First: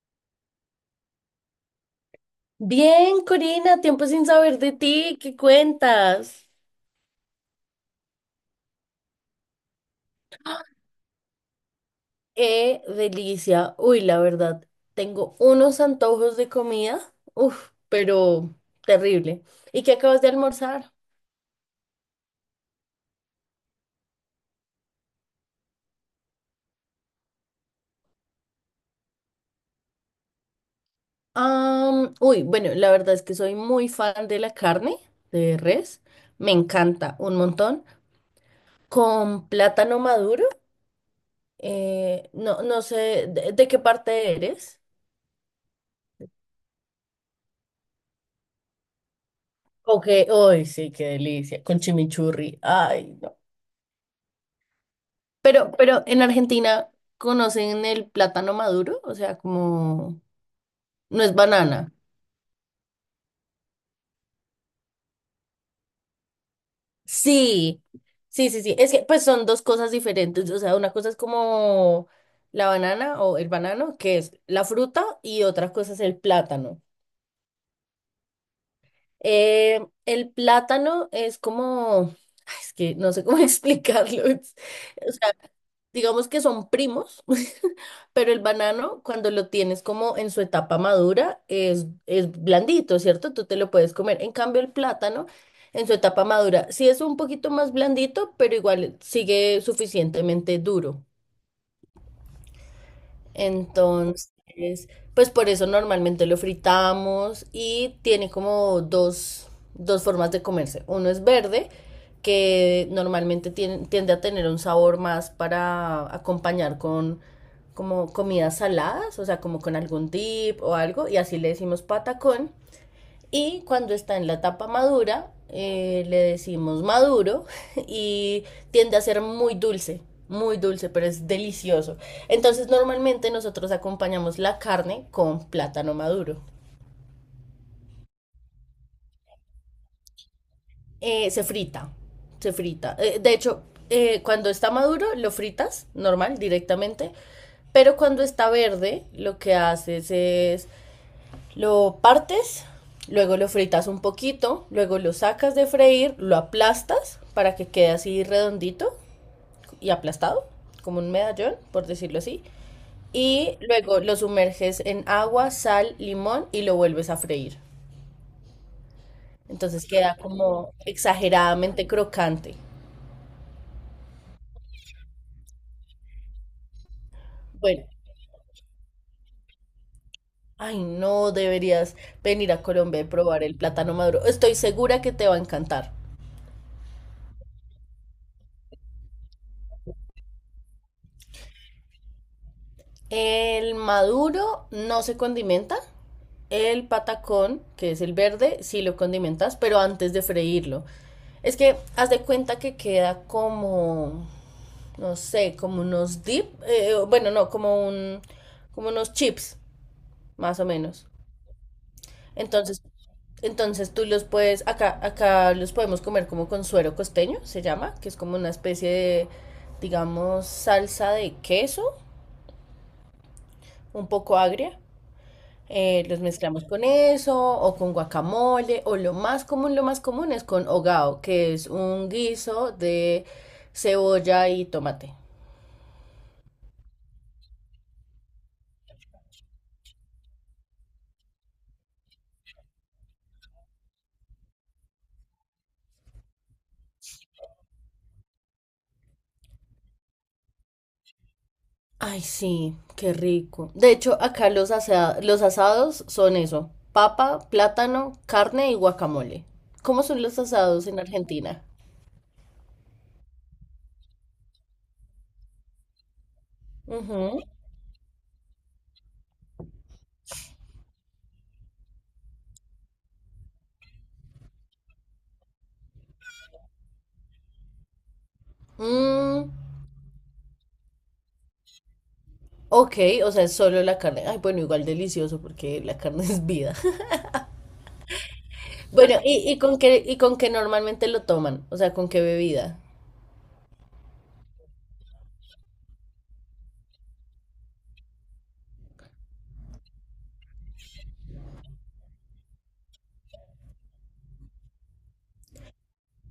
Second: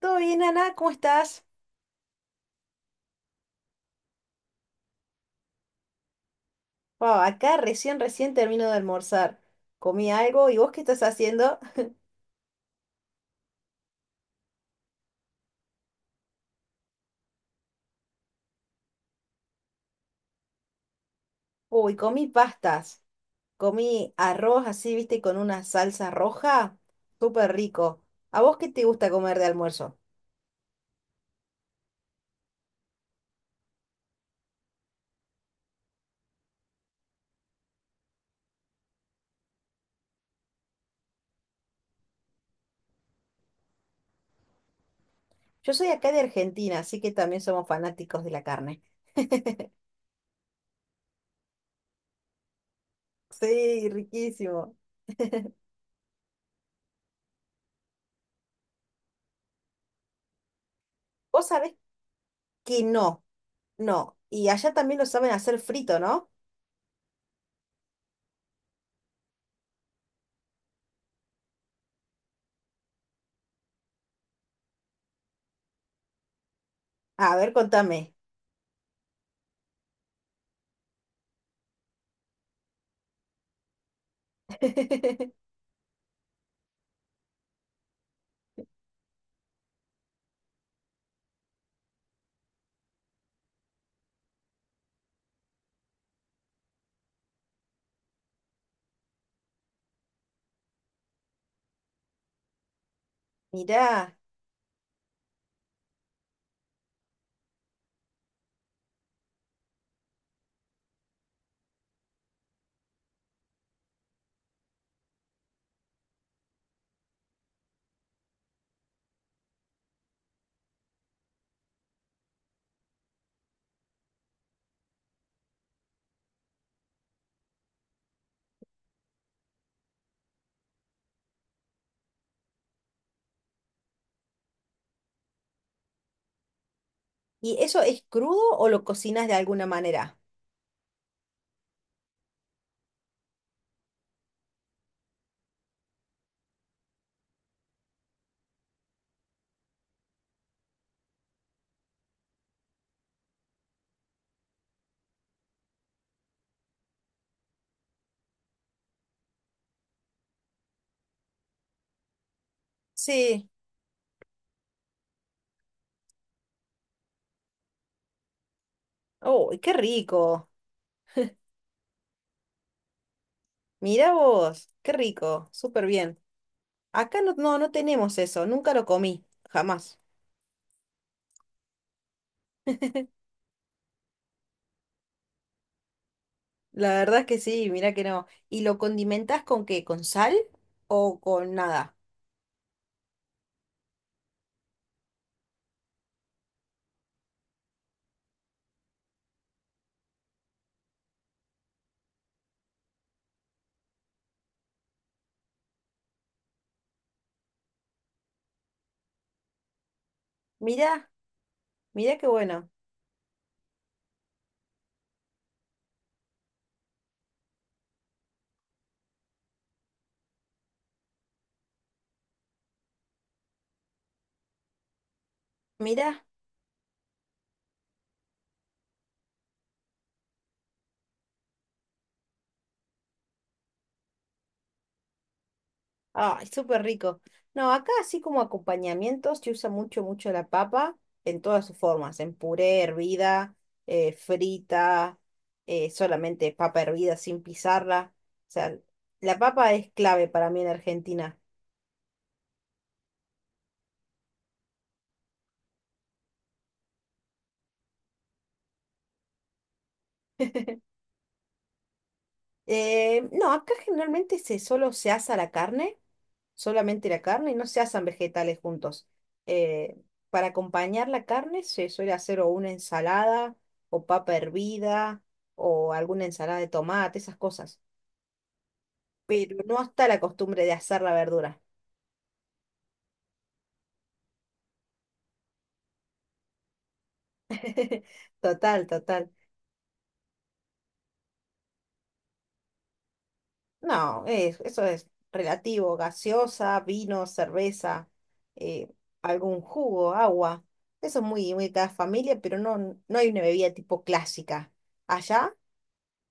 ¿Todo bien, Ana? ¿Cómo estás? Bien, Corina, tiempo sin saber de ti, ¿qué cuentas? Wow, acá recién termino de almorzar. Comí algo, ¿y vos qué estás haciendo? ¡Qué delicia! Uy, la verdad, tengo unos antojos de comida, uf, pero terrible. ¿Y qué acabas de almorzar? Uy, comí pastas. Comí arroz así, viste, con una salsa roja. Súper rico. ¿A vos qué te gusta comer de almuerzo? Bueno, la verdad es que soy muy fan de la carne de res, me encanta un montón, con plátano maduro, no, no sé, ¿de qué parte eres? Yo soy acá de Argentina, así que también somos fanáticos de la carne. Ok, uy, sí, qué delicia, con chimichurri, ay, no. Sí, riquísimo. Pero en Argentina conocen el plátano maduro, o sea, como no es Vos sabés banana. que no, no. Y allá también lo saben hacer frito, ¿no? Sí, sí, sí, sí. Es que pues son dos cosas diferentes. O sea, una cosa es como la banana o el banano, que es la fruta, y otra cosa es el plátano. A ver, contame. El plátano es como, ay, es que no sé cómo explicarlo. Digamos que son primos, pero el banano cuando lo tienes como en su etapa madura es blandito, ¿cierto? Tú te lo puedes comer. En cambio, el plátano en su etapa madura sí es un poquito más blandito, pero igual sigue suficientemente duro. Mirá. Entonces, pues por eso normalmente lo fritamos y tiene como dos formas de comerse. Uno es verde, que normalmente tiende a tener un sabor más para acompañar con como comidas saladas, o sea, como con algún dip o algo, y así le decimos patacón. Y cuando está en la etapa madura, le decimos maduro y tiende a ser muy dulce, pero es delicioso. Entonces normalmente nosotros acompañamos la carne con plátano maduro. ¿Y eso es crudo o lo cocinas de alguna manera? Se frita, se frita. De hecho, cuando está maduro lo fritas normal, directamente, pero cuando está verde lo que haces es lo partes, luego lo fritas un poquito, luego lo sacas de freír, lo aplastas para que quede así redondito y aplastado, como un medallón, por decirlo así. Sí. Y luego lo sumerges en agua, sal, limón y lo vuelves a freír. ¡Oh, qué Entonces queda rico! como exageradamente crocante. Mira vos, qué rico, súper bien. Acá no Bueno, tenemos eso, nunca lo comí, jamás. ay no, deberías venir a Colombia y probar el plátano maduro. Estoy segura que te va a encantar. La verdad es que sí, mira que no. ¿Y lo condimentas con qué? ¿Con sal o con nada? El maduro no se condimenta, el patacón, que es el verde, sí lo condimentas, pero antes de freírlo. Es que haz de cuenta que queda como, no sé, como unos dip, bueno, no, como un, como unos chips, más o menos. Mira, mira qué bueno. Entonces, entonces tú los puedes, acá, acá los podemos comer como con suero costeño, se llama, que es como una especie de, digamos, salsa de queso, un poco agria. Los Mira. mezclamos con eso, o con guacamole, o lo más común es con hogao, que es un guiso de cebolla y tomate. Ay, súper rico. No, acá así como acompañamientos se usa mucho, mucho la papa en todas sus formas, en puré, hervida, frita, solamente papa hervida sin pisarla. O sea, la papa es clave para mí en Argentina. Ay, sí, qué rico. De hecho, acá los asados son eso, papa, plátano, carne y guacamole. ¿Cómo son los asados en Argentina? No, acá generalmente se solo se asa la carne. Solamente la Ujú. carne, no se hacen vegetales juntos. Eh, para acompañar la carne se suele hacer o una ensalada o papa hervida o alguna ensalada de tomate, esas cosas. Mm, Pero no está la costumbre de asar la verdura. ok, o sea, es solo la carne. Ay, bueno, igual delicioso porque la carne es vida. Total, Bueno, total. ¿y con qué, con qué normalmente lo toman? O sea, ¿con qué bebida? No, es- eso es relativo. Gaseosa, vino, cerveza, eh, algún jugo, agua. Eso es muy, muy de cada familia, pero no, no hay una bebida tipo clásica. Allá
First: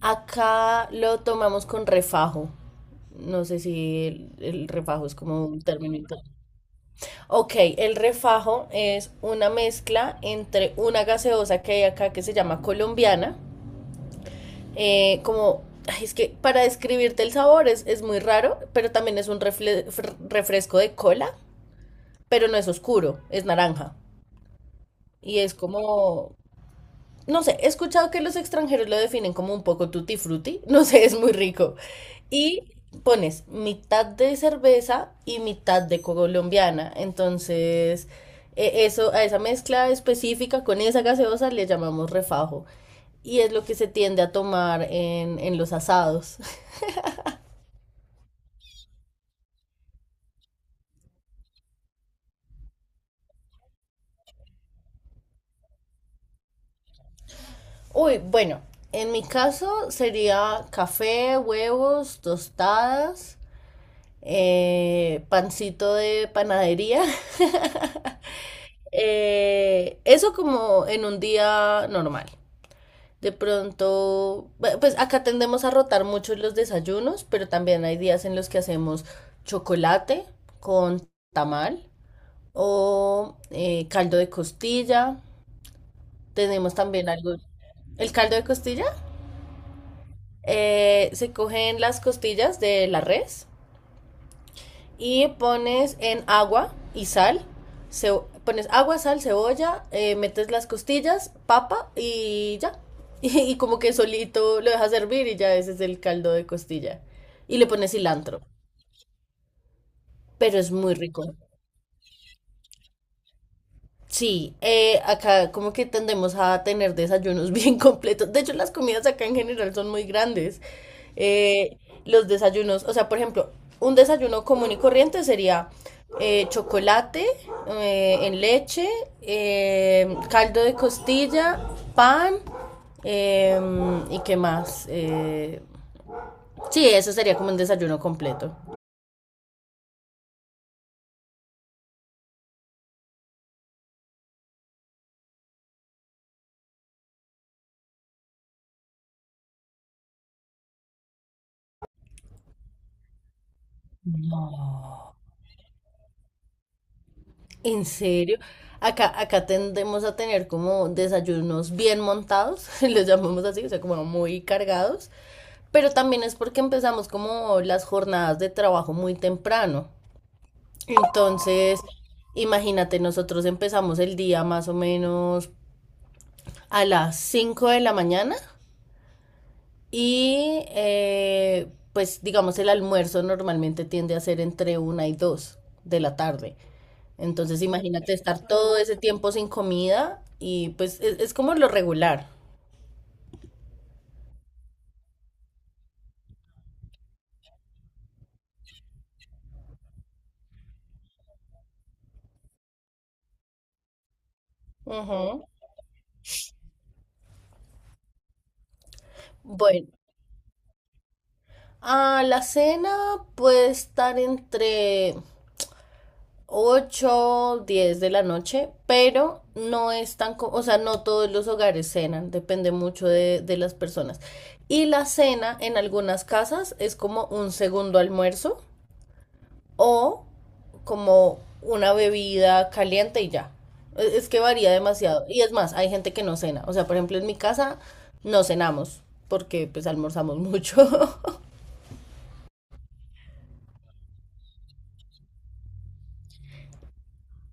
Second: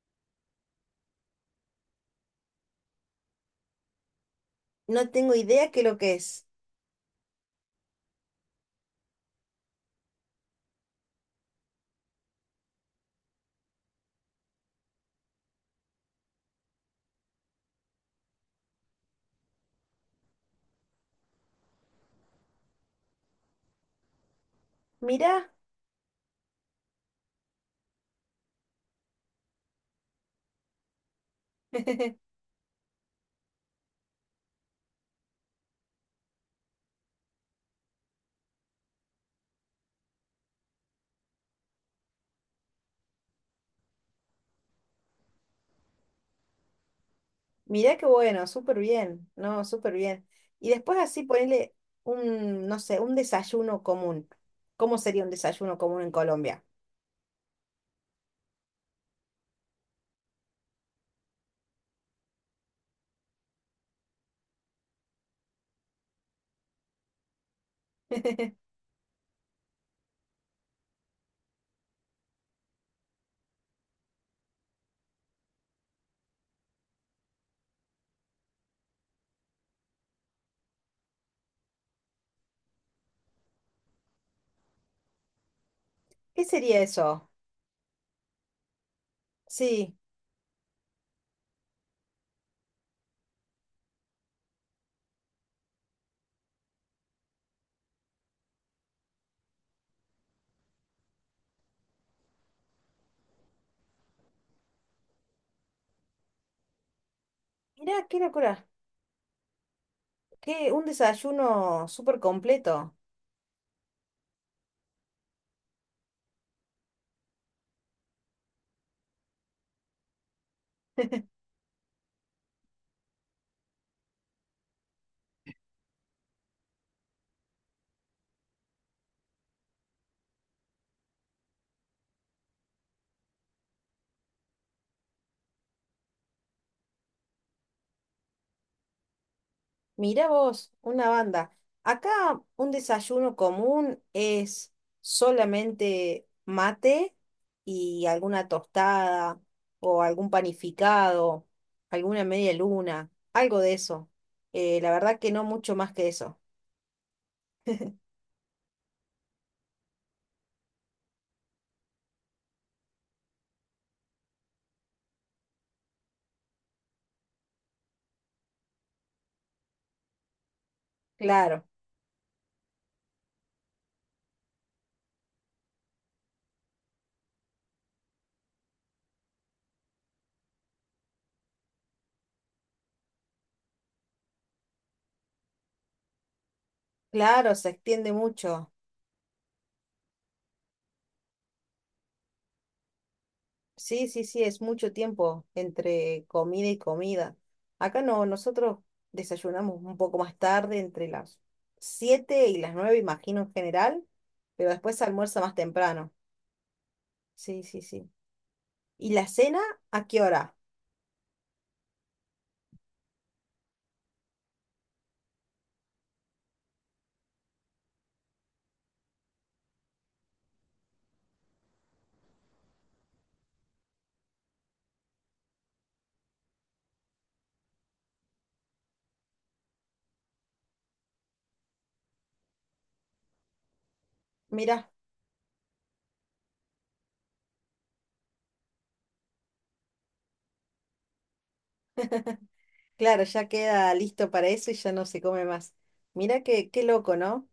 Acá lo tomamos con refajo. No sé si el refajo no es tengo como un idea qué es lo término. que es. Ok, el refajo es una mezcla entre una gaseosa que hay acá que se llama colombiana. Como, ay, es que para describirte el sabor es muy raro, pero también es un refresco de cola, pero no es oscuro, es naranja. Y Mirá, es como, no sé, he escuchado que los extranjeros lo definen como un poco tutti frutti, no sé, es muy rico. Y pones mitad de cerveza y mitad de colombiana, entonces eso a esa mezcla específica con esa gaseosa le llamamos refajo y es lo que se tiende a tomar en los asados. mirá qué bueno, súper bien, no, súper bien. Y después así ponerle un, no sé, un desayuno común. ¿Cómo sería un desayuno común en Colombia? Uy, bueno, en mi caso sería café, huevos, tostadas, pancito de panadería. Eso como en un día normal. De pronto, pues acá tendemos a rotar mucho los desayunos, pero también hay días en los que hacemos chocolate con tamal o caldo de costilla. ¿Qué Tenemos sería también eso? algo, el caldo de costilla. Sí, Se cogen las costillas de la res y pones en agua y sal. Ce- pones agua, sal, cebolla, metes las costillas, papa y ya. Y, como que solito lo dejas hervir y ya ese es el caldo de costilla. Y le pones mirá, qué cilantro. locura, Pero es qué, un muy rico. desayuno súper completo. Sí, acá como que tendemos a tener desayunos bien completos. De hecho, las comidas acá en general son muy grandes. Eh, los desayunos, o sea, por ejemplo, un desayuno común y corriente sería chocolate en leche, caldo de costilla, pan y qué más. Sí, eso sería como un desayuno completo. Mirá vos, una banda. Acá un desayuno común es solamente mate y alguna tostada o algún panificado, alguna media luna, algo de eso. La verdad que no mucho más que eso. ¿En serio? Acá tendemos a tener como desayunos bien montados, los llamamos así, o sea, como muy cargados, pero también es porque empezamos como las jornadas de trabajo muy temprano. Claro, Entonces, imagínate, nosotros empezamos el día más o menos a las 5 de la mañana. Y pues digamos el almuerzo normalmente tiende a ser entre una y dos de la tarde. claro, Entonces se extiende imagínate estar mucho. todo ese tiempo sin comida y pues es como lo regular. Sí, sí, sí, es mucho tiempo entre comida y comida. Acá no, nosotros desayunamos un poco más tarde, entre las 7 y las 9, imagino en general, pero después se almuerza Ujú. más temprano. Sí, sí, sí. ¿Y la cena Bueno, a qué hora? a la cena puede estar entre 8 y 10 de la noche, pero no es tan, o sea, no todos los hogares cenan, depende mucho de las personas. Y la cena en algunas casas es como un segundo almuerzo o como una bebida caliente y ya. Es que varía Mira, demasiado. Y es más, hay gente que no cena. O sea, por ejemplo, en mi casa no cenamos porque pues almorzamos mucho. claro, ya queda listo para eso y ya no se come más. Mira qué, qué loco, ¿no?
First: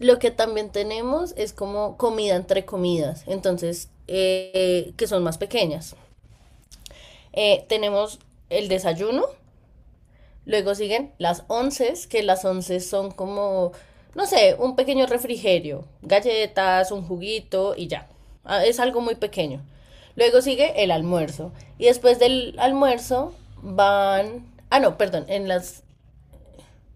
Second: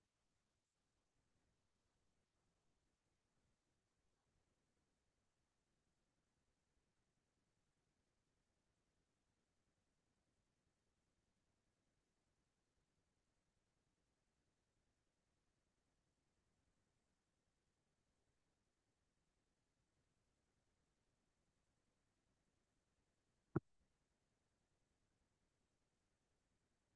Lo que también tenemos es como comida entre comidas, entonces, que son más pequeñas. Tenemos el desayuno, luego siguen las onces, que las onces son como, no sé, un pequeño refrigerio, galletas, un juguito y ya. Ah, es algo muy pequeño. Luego sigue el almuerzo. Y después del almuerzo van... Ah, no, perdón, en las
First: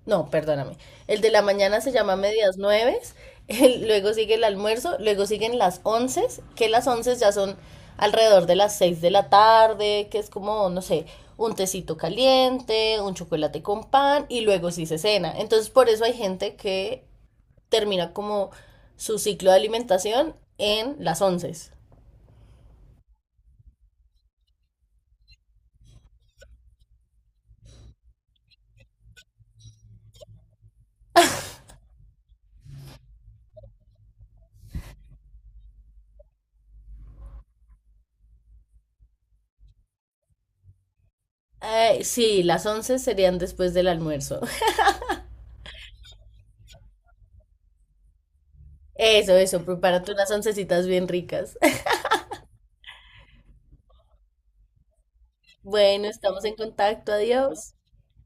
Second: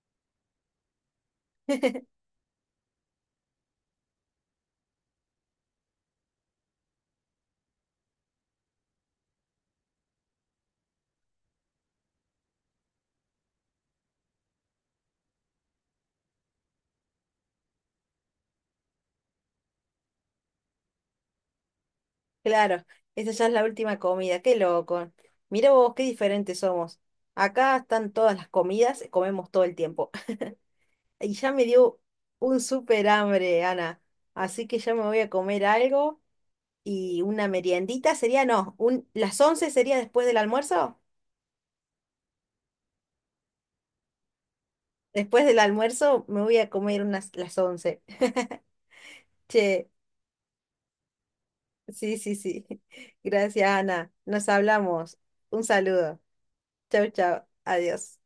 no, perdóname. El de la mañana se llama medias nueves, luego sigue el almuerzo, luego siguen las once, que las once ya son alrededor de las 6 de la tarde, que es como, no sé, un tecito caliente, un chocolate con pan, y luego sí se cena. Entonces, por eso hay gente que termina como su ciclo de alimentación en las once. Claro, esa ya es la última comida, qué loco. Mira vos, qué diferentes somos. Acá están todas las comidas, comemos todo el tiempo. Y ya me dio un súper hambre, Ana. Así que ya me voy a comer algo y una meriendita sería, no, un, las 11 sería después del almuerzo. Sí, las once serían después del almuerzo. Después del almuerzo me voy a comer unas las once. Eso, Che, prepárate unas oncecitas bien ricas. sí, sí, sí. Gracias, Ana. Nos hablamos. Un Bueno, saludo. estamos en Chau, contacto, chau. adiós. Adiós.